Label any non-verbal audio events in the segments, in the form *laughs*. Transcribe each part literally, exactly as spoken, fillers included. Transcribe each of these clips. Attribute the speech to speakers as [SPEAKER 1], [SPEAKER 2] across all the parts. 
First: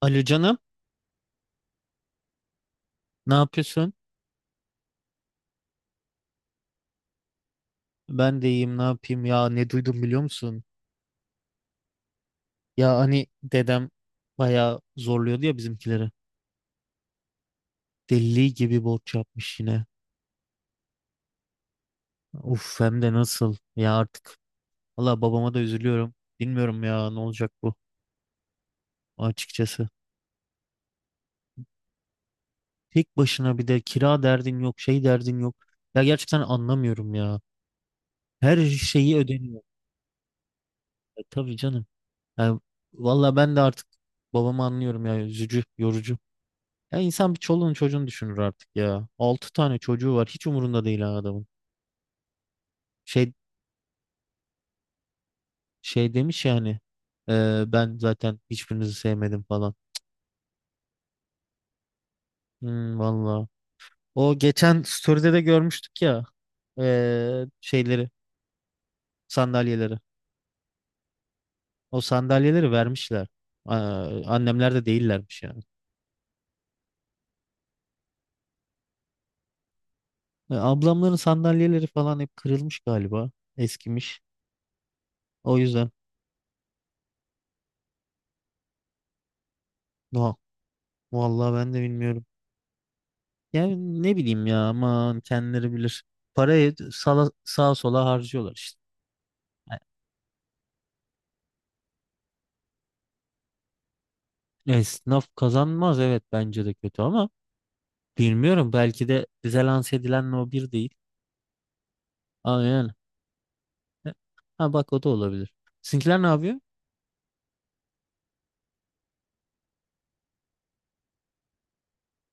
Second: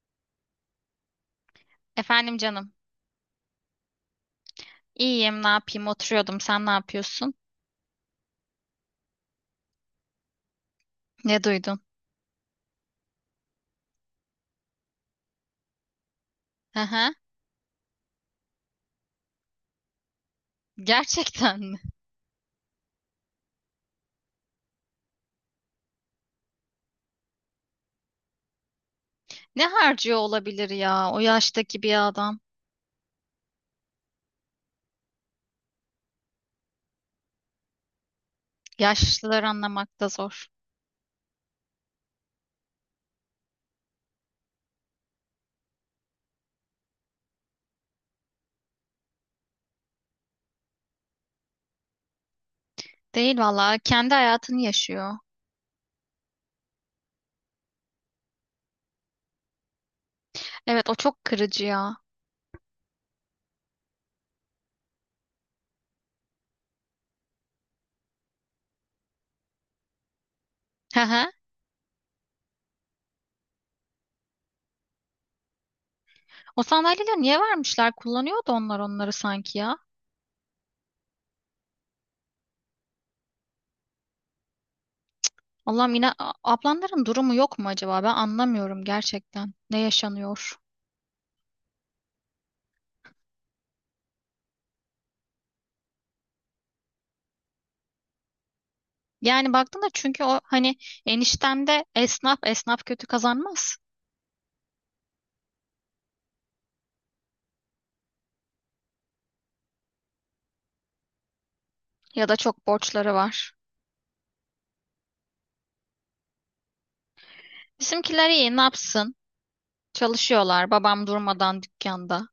[SPEAKER 1] Alo canım,
[SPEAKER 2] Efendim canım.
[SPEAKER 1] ne yapıyorsun?
[SPEAKER 2] İyiyim, ne yapayım? Oturuyordum. Sen ne yapıyorsun?
[SPEAKER 1] Ben de iyiyim, ne yapayım ya? Ne duydum biliyor musun?
[SPEAKER 2] Ne duydun?
[SPEAKER 1] Ya hani dedem bayağı zorluyordu ya bizimkileri.
[SPEAKER 2] Aha,
[SPEAKER 1] Deli gibi borç yapmış yine.
[SPEAKER 2] gerçekten mi? *laughs*
[SPEAKER 1] Uf hem de nasıl ya artık. Valla babama da üzülüyorum. Bilmiyorum ya ne olacak bu
[SPEAKER 2] Ne
[SPEAKER 1] açıkçası.
[SPEAKER 2] harcıyor olabilir ya o yaştaki bir adam?
[SPEAKER 1] Tek başına bir de kira derdin yok, şey derdin yok. Ya gerçekten anlamıyorum ya. Her şeyi
[SPEAKER 2] Yaşlıları
[SPEAKER 1] ödeniyor.
[SPEAKER 2] anlamak da zor.
[SPEAKER 1] E, tabii canım. Yani, valla ben de artık babamı anlıyorum ya. Üzücü, yorucu. Ya insan bir çoluğunu çocuğunu düşünür artık ya. Altı tane çocuğu var. Hiç umurunda değil ha adamın. Şey
[SPEAKER 2] Değil valla. Kendi hayatını yaşıyor.
[SPEAKER 1] şey demiş yani. "Ee, ben zaten hiçbirinizi sevmedim falan."
[SPEAKER 2] Evet, o çok kırıcı ya.
[SPEAKER 1] Hmm, valla. O geçen story'de de görmüştük ya. Ee, şeyleri, sandalyeleri.
[SPEAKER 2] Aha.
[SPEAKER 1] O sandalyeleri vermişler. Aa, annemler de değillermiş yani.
[SPEAKER 2] O sandalyeleri niye vermişler? Kullanıyordu onlar onları sanki ya.
[SPEAKER 1] E, ablamların sandalyeleri falan hep kırılmış galiba. Eskimiş. O yüzden.
[SPEAKER 2] Allah'ım yine a- ablanların durumu yok mu acaba? Ben anlamıyorum gerçekten. Ne
[SPEAKER 1] No.
[SPEAKER 2] yaşanıyor?
[SPEAKER 1] Vallahi ben de bilmiyorum. Yani ne bileyim ya aman kendileri bilir. Parayı sala, sağa sola harcıyorlar işte.
[SPEAKER 2] Yani baktığında çünkü o hani enişten de esnaf esnaf kötü kazanmaz.
[SPEAKER 1] Yani esnaf kazanmaz evet bence de kötü ama bilmiyorum belki de bize lanse edilen o bir değil.
[SPEAKER 2] Ya da
[SPEAKER 1] Ama
[SPEAKER 2] çok
[SPEAKER 1] yani.
[SPEAKER 2] borçları var.
[SPEAKER 1] Ha bak o da olabilir. Sizinkiler ne yapıyor?
[SPEAKER 2] Bizimkiler iyi, ne yapsın? Çalışıyorlar. Babam durmadan dükkanda.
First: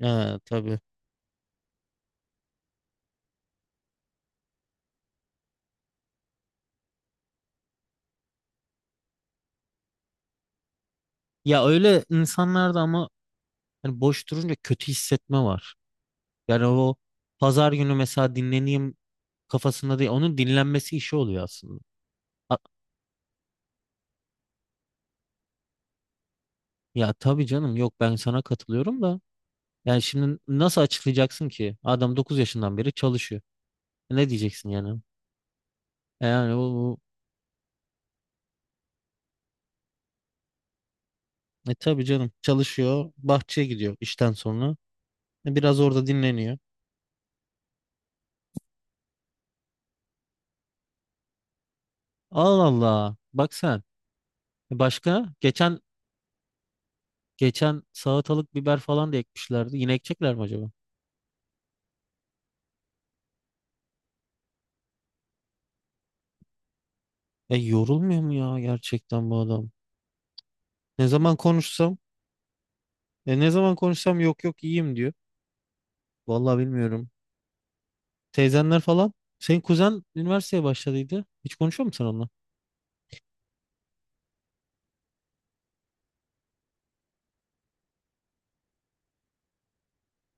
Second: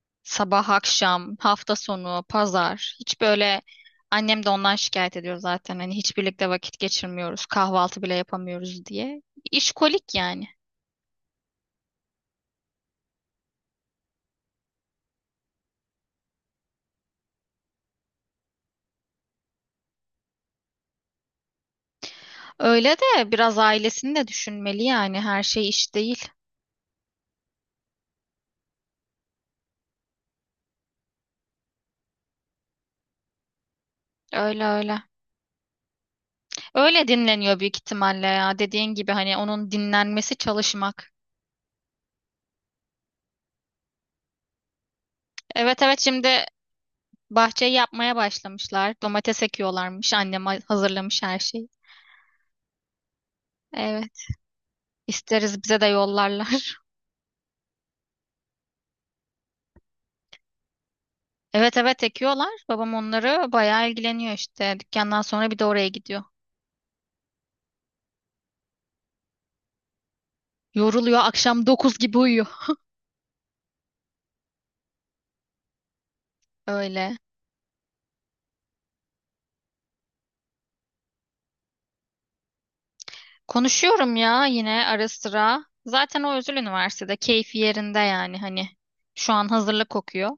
[SPEAKER 1] Ha,
[SPEAKER 2] Sabah,
[SPEAKER 1] tabii.
[SPEAKER 2] akşam, hafta sonu, pazar. Hiç böyle annem de ondan şikayet ediyor zaten. Hani hiç birlikte vakit geçirmiyoruz. Kahvaltı bile yapamıyoruz diye. İşkolik yani.
[SPEAKER 1] Ya öyle insanlarda ama hani boş durunca kötü hissetme var. Yani o pazar günü mesela dinleneyim kafasında değil. Onun dinlenmesi işi oluyor aslında. A-
[SPEAKER 2] Öyle de biraz ailesini de düşünmeli yani. Her şey iş değil.
[SPEAKER 1] Ya tabii canım yok ben sana katılıyorum da. Yani şimdi nasıl açıklayacaksın ki? Adam dokuz yaşından beri çalışıyor. Ne
[SPEAKER 2] Öyle
[SPEAKER 1] diyeceksin yani?
[SPEAKER 2] öyle.
[SPEAKER 1] E, yani o, o-
[SPEAKER 2] Öyle dinleniyor büyük ihtimalle ya. Dediğin gibi hani onun dinlenmesi çalışmak.
[SPEAKER 1] e tabii canım çalışıyor. Bahçeye gidiyor işten sonra. E, biraz
[SPEAKER 2] Evet evet,
[SPEAKER 1] orada
[SPEAKER 2] şimdi
[SPEAKER 1] dinleniyor.
[SPEAKER 2] bahçeyi yapmaya başlamışlar. Domates ekiyorlarmış. Annem ha- hazırlamış her şeyi.
[SPEAKER 1] Allah Allah. Bak sen.
[SPEAKER 2] Evet.
[SPEAKER 1] E, başka?
[SPEAKER 2] isteriz
[SPEAKER 1] Geçen
[SPEAKER 2] bize de yollarlar. *laughs*
[SPEAKER 1] geçen salatalık biber falan da ekmişlerdi. Yine ekecekler mi acaba?
[SPEAKER 2] Evet evet, ekiyorlar. Babam onları bayağı ilgileniyor işte. Dükkandan sonra bir de oraya gidiyor.
[SPEAKER 1] E, yorulmuyor mu ya gerçekten bu adam? Ne
[SPEAKER 2] Yoruluyor.
[SPEAKER 1] zaman
[SPEAKER 2] Akşam
[SPEAKER 1] konuşsam?
[SPEAKER 2] dokuz gibi uyuyor.
[SPEAKER 1] E, ne zaman konuşsam yok, yok iyiyim diyor. Vallahi bilmiyorum.
[SPEAKER 2] Öyle.
[SPEAKER 1] Teyzenler falan. Senin kuzen üniversiteye başladıydı. Hiç konuşuyor musun onunla?
[SPEAKER 2] Konuşuyorum ya yine ara sıra. Zaten o özel üniversitede. Keyfi yerinde yani hani. Şu an hazırlık kokuyor.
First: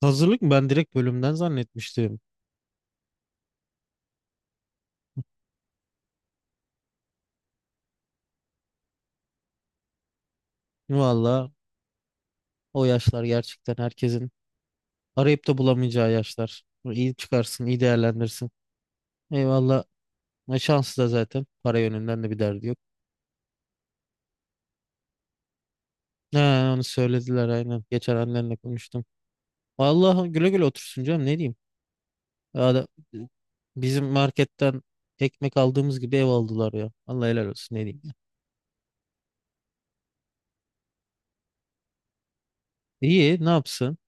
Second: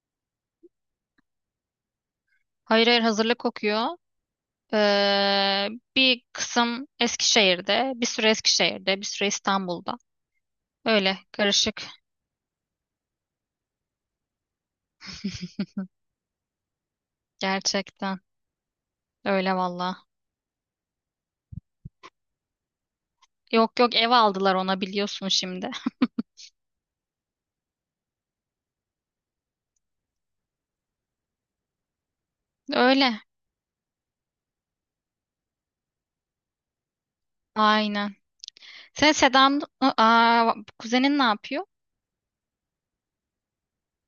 [SPEAKER 1] Hazırlık mı? Ben direkt bölümden zannetmiştim.
[SPEAKER 2] Hayır hayır, hazırlık kokuyor. Ee, Bir kısım Eskişehir'de, bir süre Eskişehir'de, bir süre İstanbul'da. Öyle
[SPEAKER 1] Valla
[SPEAKER 2] karışık.
[SPEAKER 1] o yaşlar gerçekten herkesin arayıp da bulamayacağı yaşlar. İyi çıkarsın, iyi
[SPEAKER 2] Gerçekten
[SPEAKER 1] değerlendirsin.
[SPEAKER 2] öyle
[SPEAKER 1] Eyvallah.
[SPEAKER 2] valla.
[SPEAKER 1] E, şansı da zaten. Para yönünden de bir derdi yok.
[SPEAKER 2] Yok yok, ev aldılar ona, biliyorsun şimdi.
[SPEAKER 1] Ha, onu söylediler aynen. Geçen annenle konuştum. Vallahi güle güle otursun canım ne diyeyim. Ya da-
[SPEAKER 2] Öyle.
[SPEAKER 1] Bizim marketten ekmek aldığımız gibi ev aldılar ya. Allah helal olsun ne diyeyim.
[SPEAKER 2] Aynen. Sen Sedan Aa, kuzenin ne yapıyor?
[SPEAKER 1] İyi ne yapsın?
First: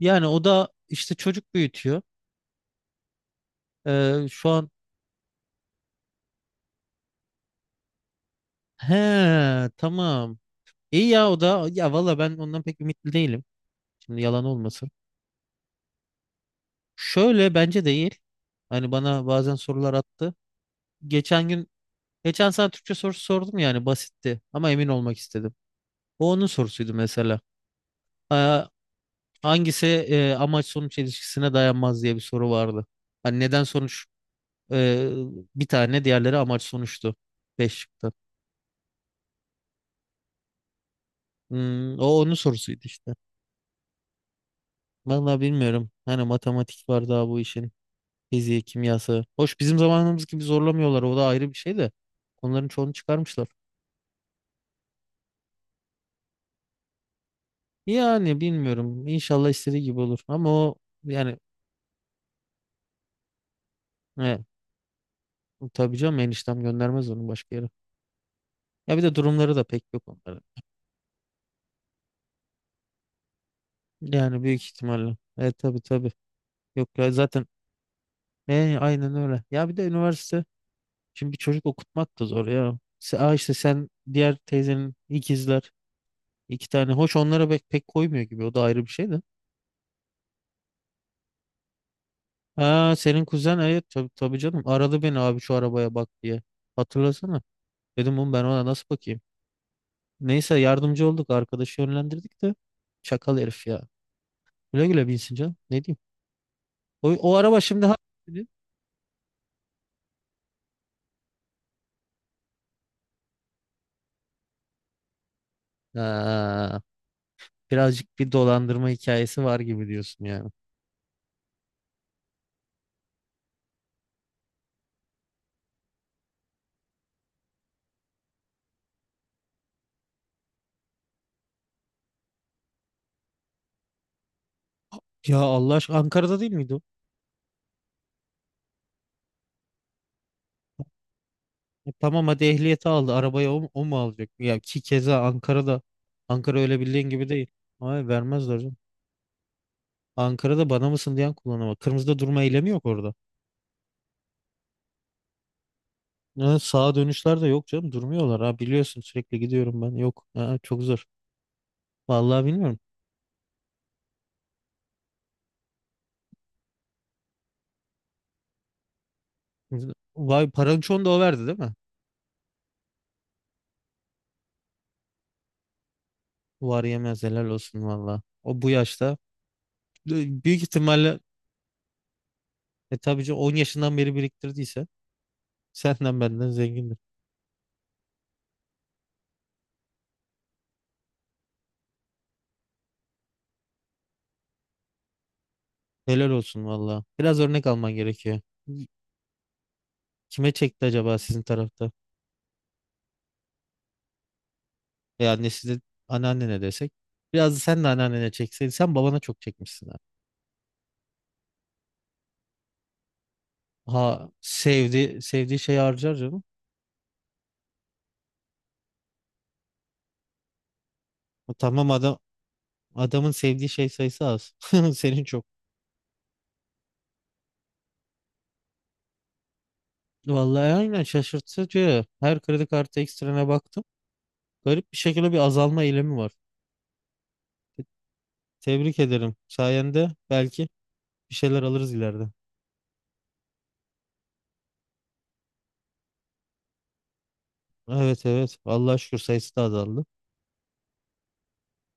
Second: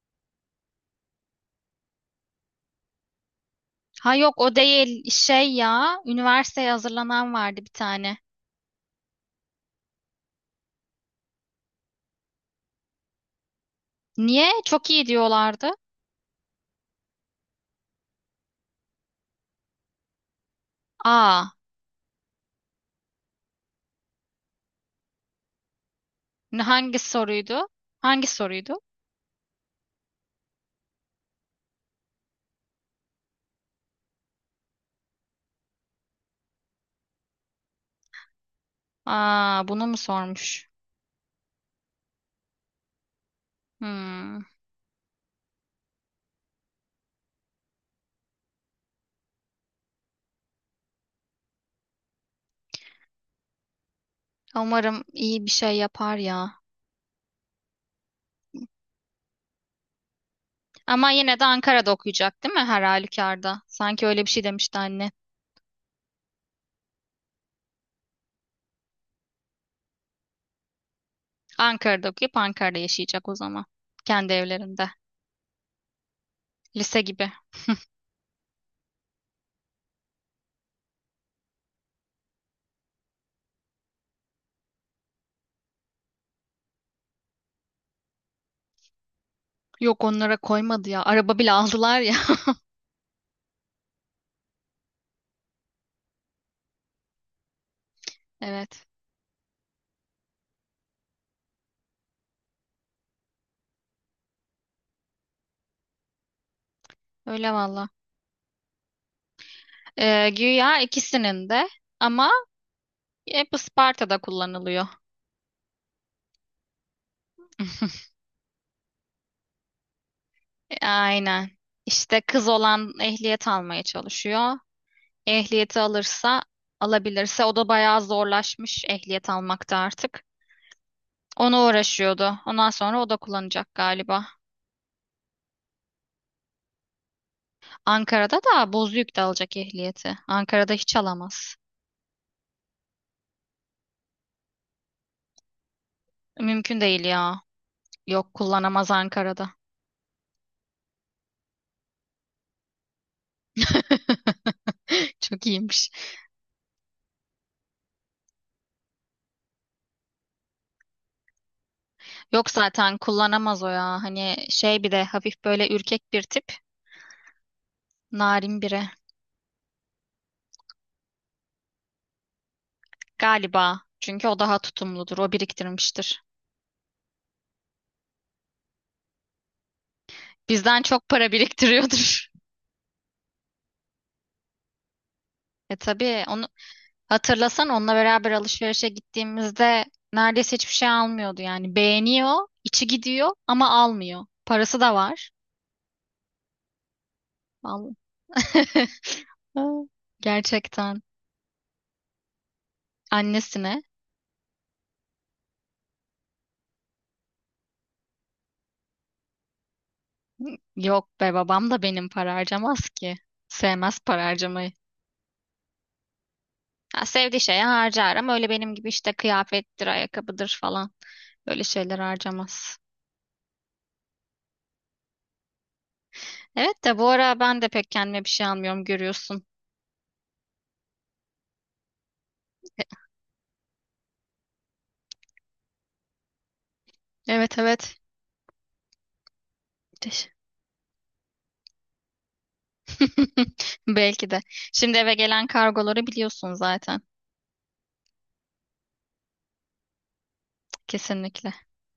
[SPEAKER 1] Yani o da işte çocuk büyütüyor.
[SPEAKER 2] Ha
[SPEAKER 1] Ee,
[SPEAKER 2] yok,
[SPEAKER 1] şu
[SPEAKER 2] o
[SPEAKER 1] an.
[SPEAKER 2] değil, şey ya, üniversiteye hazırlanan vardı bir tane.
[SPEAKER 1] He, tamam. İyi ya, o da ya valla ben ondan pek ümitli değilim. Şimdi yalan
[SPEAKER 2] Niye?
[SPEAKER 1] olmasın.
[SPEAKER 2] Çok iyi diyorlardı.
[SPEAKER 1] Şöyle bence değil. Hani bana bazen sorular attı. Geçen
[SPEAKER 2] Aa
[SPEAKER 1] gün Geçen sana Türkçe sorusu sordum yani basitti ama emin olmak istedim. O onun
[SPEAKER 2] ne-
[SPEAKER 1] sorusuydu
[SPEAKER 2] Hangi
[SPEAKER 1] mesela.
[SPEAKER 2] soruydu? Hangi
[SPEAKER 1] Ha,
[SPEAKER 2] soruydu?
[SPEAKER 1] hangisi e, amaç sonuç ilişkisine dayanmaz diye bir soru vardı. Hani neden sonuç, e, bir tane diğerleri amaç sonuçtu. Beş çıktı.
[SPEAKER 2] Aa, bunu mu sormuş?
[SPEAKER 1] Hmm, o onun sorusuydu işte.
[SPEAKER 2] Hmm.
[SPEAKER 1] Vallahi bilmiyorum. Hani matematik var daha bu işin. Fiziği, kimyası. Hoş bizim zamanımız gibi zorlamıyorlar. O da ayrı bir şey de. Onların çoğunu çıkarmışlar.
[SPEAKER 2] Umarım iyi bir şey yapar ya.
[SPEAKER 1] Yani bilmiyorum. İnşallah istediği gibi olur. Ama o.
[SPEAKER 2] Ama
[SPEAKER 1] Yani,
[SPEAKER 2] yine de Ankara'da okuyacak değil mi her halükarda? Sanki öyle bir
[SPEAKER 1] e,
[SPEAKER 2] şey demişti anne.
[SPEAKER 1] tabii canım eniştem göndermez onu başka yere. Ya bir de durumları da pek yok onların.
[SPEAKER 2] Ankara'da okuyup Ankara'da yaşayacak o zaman. Kendi
[SPEAKER 1] Yani büyük
[SPEAKER 2] evlerinde.
[SPEAKER 1] ihtimalle. E, tabii tabii. Yok
[SPEAKER 2] Lise
[SPEAKER 1] ya
[SPEAKER 2] gibi.
[SPEAKER 1] zaten, e, aynen öyle. Ya bir de üniversite. Şimdi bir çocuk okutmak da zor ya. Se- Aa, işte sen diğer teyzenin ikizler. iki tane. Hoş onlara pek, pek koymuyor gibi. O da ayrı bir şey de.
[SPEAKER 2] Yok, onlara koymadı ya. Araba bile aldılar ya. *laughs*
[SPEAKER 1] Ha senin kuzen, evet tabii, tabii canım aradı beni abi şu arabaya bak diye. Hatırlasana. Dedim oğlum ben ona
[SPEAKER 2] Evet.
[SPEAKER 1] nasıl bakayım. Neyse yardımcı olduk arkadaşı yönlendirdik de. Çakal herif ya. Güle güle binsin canım. Ne diyeyim. O, o
[SPEAKER 2] Öyle
[SPEAKER 1] araba şimdi
[SPEAKER 2] valla.
[SPEAKER 1] ha.
[SPEAKER 2] Ee, güya ikisinin de, ama hep Isparta'da kullanılıyor.
[SPEAKER 1] Ha,
[SPEAKER 2] *laughs*
[SPEAKER 1] birazcık bir dolandırma hikayesi var gibi diyorsun yani.
[SPEAKER 2] Aynen. İşte kız olan ehliyet almaya çalışıyor. Ehliyeti alırsa, alabilirse, o da bayağı zorlaşmış ehliyet almakta artık. Ona uğraşıyordu. Ondan sonra o da kullanacak galiba.
[SPEAKER 1] Ya Allah aşkına Ankara'da değil miydi o?
[SPEAKER 2] Ankara'da da Bozüyük'te alacak ehliyeti. Ankara'da hiç alamaz.
[SPEAKER 1] E, tamam hadi ehliyeti aldı. Arabayı o, mu- o mu alacak? Ya ki keza Ankara'da. Ankara öyle
[SPEAKER 2] Mümkün değil
[SPEAKER 1] bildiğin gibi
[SPEAKER 2] ya.
[SPEAKER 1] değil. Hayır,
[SPEAKER 2] Yok,
[SPEAKER 1] vermezler canım.
[SPEAKER 2] kullanamaz Ankara'da.
[SPEAKER 1] Ankara'da bana mısın diyen kullanıma. Kırmızıda durma eylemi yok orada.
[SPEAKER 2] *laughs* Çok iyiymiş.
[SPEAKER 1] Ha, sağa dönüşler de yok canım. Durmuyorlar ha, biliyorsun sürekli gidiyorum ben. Yok ha, çok zor. Vallahi
[SPEAKER 2] Yok,
[SPEAKER 1] bilmiyorum.
[SPEAKER 2] zaten kullanamaz o ya. Hani şey, bir de hafif böyle ürkek bir tip. Narin biri.
[SPEAKER 1] Vay parançon da o verdi değil mi?
[SPEAKER 2] Galiba. Çünkü o daha tutumludur. O biriktirmiştir.
[SPEAKER 1] Var yemez helal olsun valla. O bu yaşta. Büyük
[SPEAKER 2] Bizden çok
[SPEAKER 1] ihtimalle.
[SPEAKER 2] para biriktiriyordur. *laughs*
[SPEAKER 1] E, tabii ki on yaşından beri biriktirdiyse
[SPEAKER 2] E
[SPEAKER 1] senden
[SPEAKER 2] tabii, onu
[SPEAKER 1] benden zengindir.
[SPEAKER 2] hatırlasan, onunla beraber alışverişe gittiğimizde neredeyse hiçbir şey almıyordu yani. Beğeniyor, içi gidiyor, ama almıyor. Parası da var.
[SPEAKER 1] Helal olsun valla. Biraz örnek alman
[SPEAKER 2] Vallahi.
[SPEAKER 1] gerekiyor.
[SPEAKER 2] *laughs*
[SPEAKER 1] Kime çekti
[SPEAKER 2] Gerçekten.
[SPEAKER 1] acaba sizin tarafta?
[SPEAKER 2] Annesine.
[SPEAKER 1] E, annesi de anneannene desek. Biraz da sen de anneannene çekseydin. Sen babana çok çekmişsin.
[SPEAKER 2] Yok be, babam da benim para harcamaz ki. Sevmez para
[SPEAKER 1] Ha,
[SPEAKER 2] harcamayı.
[SPEAKER 1] sevdi sevdiği şeyi harcar canım.
[SPEAKER 2] Ha, sevdiği şeye harcar ama öyle benim gibi işte, kıyafettir, ayakkabıdır falan.
[SPEAKER 1] Ha,
[SPEAKER 2] Öyle
[SPEAKER 1] tamam
[SPEAKER 2] şeyler
[SPEAKER 1] adam
[SPEAKER 2] harcamaz.
[SPEAKER 1] adamın sevdiği şey sayısı az. *laughs* Senin çok.
[SPEAKER 2] Evet de bu ara ben de pek kendime bir şey almıyorum, görüyorsun.
[SPEAKER 1] Vallahi aynen şaşırtıcı. Her kredi kartı ekstrene baktım. Garip bir şekilde bir azalma eğilimi var.
[SPEAKER 2] Evet
[SPEAKER 1] Te-
[SPEAKER 2] evet.
[SPEAKER 1] Tebrik ederim. Sayende
[SPEAKER 2] Teş-
[SPEAKER 1] belki bir şeyler alırız ileride.
[SPEAKER 2] *laughs* Belki de. Şimdi eve gelen kargoları biliyorsun zaten.
[SPEAKER 1] Evet, evet. Allah'a şükür sayısı da azaldı.
[SPEAKER 2] Kesinlikle.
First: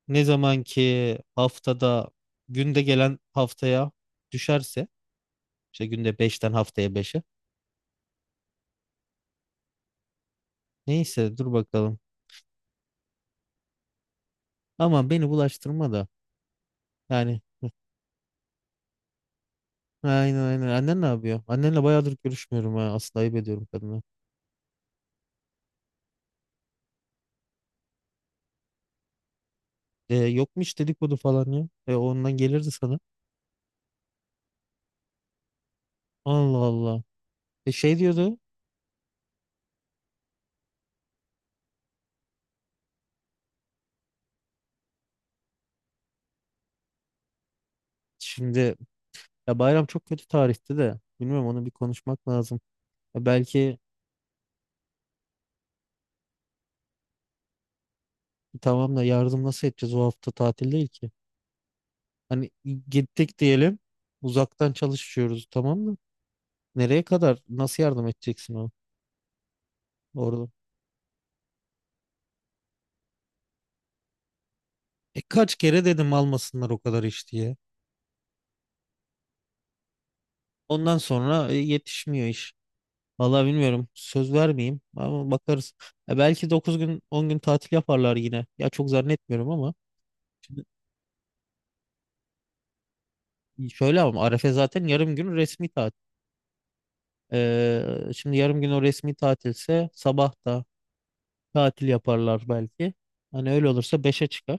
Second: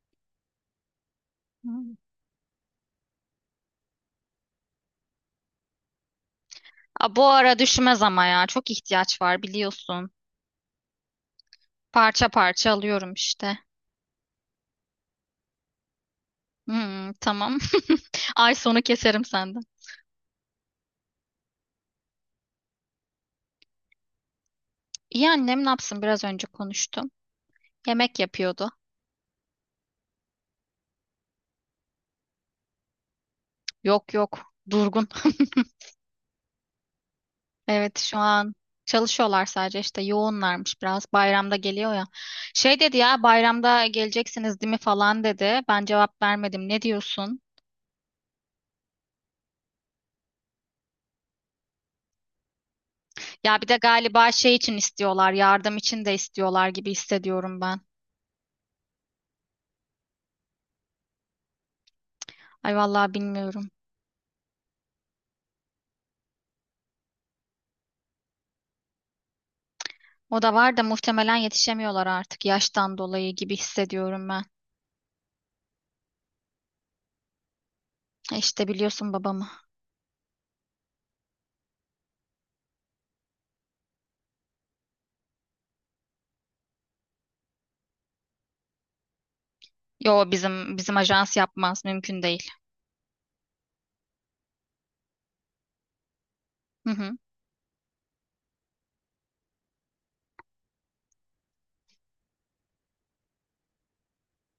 [SPEAKER 1] Ne zaman ki
[SPEAKER 2] Hmm.
[SPEAKER 1] haftada günde gelen haftaya düşerse işte günde beşten haftaya
[SPEAKER 2] Aa,
[SPEAKER 1] beşe.
[SPEAKER 2] bu ara düşmez ama ya. Çok ihtiyaç var, biliyorsun.
[SPEAKER 1] Neyse dur bakalım.
[SPEAKER 2] Parça parça alıyorum işte.
[SPEAKER 1] Ama beni bulaştırma da.
[SPEAKER 2] Hmm,
[SPEAKER 1] Yani.
[SPEAKER 2] tamam. *laughs* Ay sonu keserim senden.
[SPEAKER 1] Aynen, aynen. Annen ne yapıyor? Annenle bayağıdır görüşmüyorum ha. Aslında ayıp ediyorum kadına.
[SPEAKER 2] İyi, annem ne yapsın, biraz önce konuştum. Yemek yapıyordu.
[SPEAKER 1] E, yok mu hiç dedikodu falan ya? E, ondan gelirdi sana.
[SPEAKER 2] Yok yok, durgun. *laughs*
[SPEAKER 1] Allah Allah. E, şey
[SPEAKER 2] Evet, şu
[SPEAKER 1] diyordu.
[SPEAKER 2] an çalışıyorlar sadece, işte yoğunlarmış biraz. Bayramda geliyor ya. Şey dedi ya, bayramda geleceksiniz değil mi falan dedi. Ben cevap vermedim. Ne diyorsun?
[SPEAKER 1] Şimdi, ya bayram çok kötü tarihti de. Bilmiyorum onu bir konuşmak lazım. E,
[SPEAKER 2] Ya bir de
[SPEAKER 1] belki.
[SPEAKER 2] galiba şey için istiyorlar. Yardım için de istiyorlar gibi hissediyorum ben.
[SPEAKER 1] Tamam da, yardım nasıl edeceğiz? O hafta tatil değil ki. Hani
[SPEAKER 2] Ay vallahi
[SPEAKER 1] gittik
[SPEAKER 2] bilmiyorum.
[SPEAKER 1] diyelim. Uzaktan çalışıyoruz tamam mı? Nereye kadar? Nasıl yardım edeceksin o
[SPEAKER 2] O
[SPEAKER 1] orada?
[SPEAKER 2] da var da, muhtemelen yetişemiyorlar artık yaştan dolayı gibi hissediyorum ben.
[SPEAKER 1] E, kaç kere dedim almasınlar o kadar iş diye.
[SPEAKER 2] E İşte, biliyorsun babamı.
[SPEAKER 1] Ondan sonra e, yetişmiyor iş. Vallahi bilmiyorum. Söz vermeyeyim ama bakarız. E, belki dokuz gün on gün tatil yaparlar yine. Ya çok zannetmiyorum ama.
[SPEAKER 2] Yo,
[SPEAKER 1] Şimdi
[SPEAKER 2] bizim bizim ajans yapmaz, mümkün değil.
[SPEAKER 1] şöyle ama Arefe zaten yarım gün resmi tatil.
[SPEAKER 2] Hı hı.
[SPEAKER 1] E, şimdi yarım gün o resmi tatilse sabah da tatil yaparlar belki. Hani öyle olursa beşe çıkar.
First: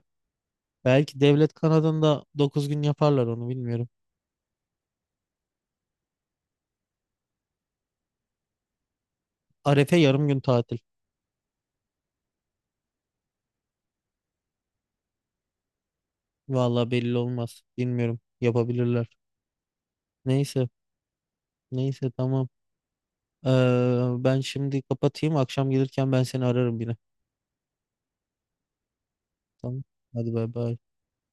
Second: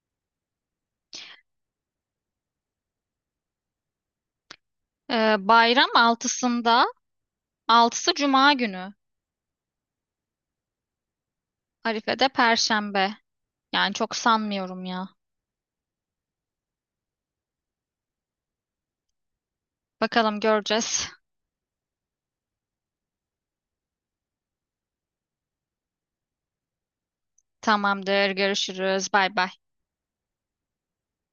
[SPEAKER 1] Belki devlet kanadında dokuz gün yaparlar onu bilmiyorum.
[SPEAKER 2] Ee, bayram altısında, altısı Cuma günü.
[SPEAKER 1] Arefe yarım gün tatil.
[SPEAKER 2] Arife'de Perşembe. Yani çok sanmıyorum ya.
[SPEAKER 1] Vallahi belli olmaz. Bilmiyorum. Yapabilirler.
[SPEAKER 2] Bakalım,
[SPEAKER 1] Neyse.
[SPEAKER 2] göreceğiz.
[SPEAKER 1] Neyse tamam. Ee, ben şimdi kapatayım. Akşam gelirken ben seni ararım yine.
[SPEAKER 2] Tamamdır, görüşürüz. Bay bay.
[SPEAKER 1] Tamam. Hadi bay bay.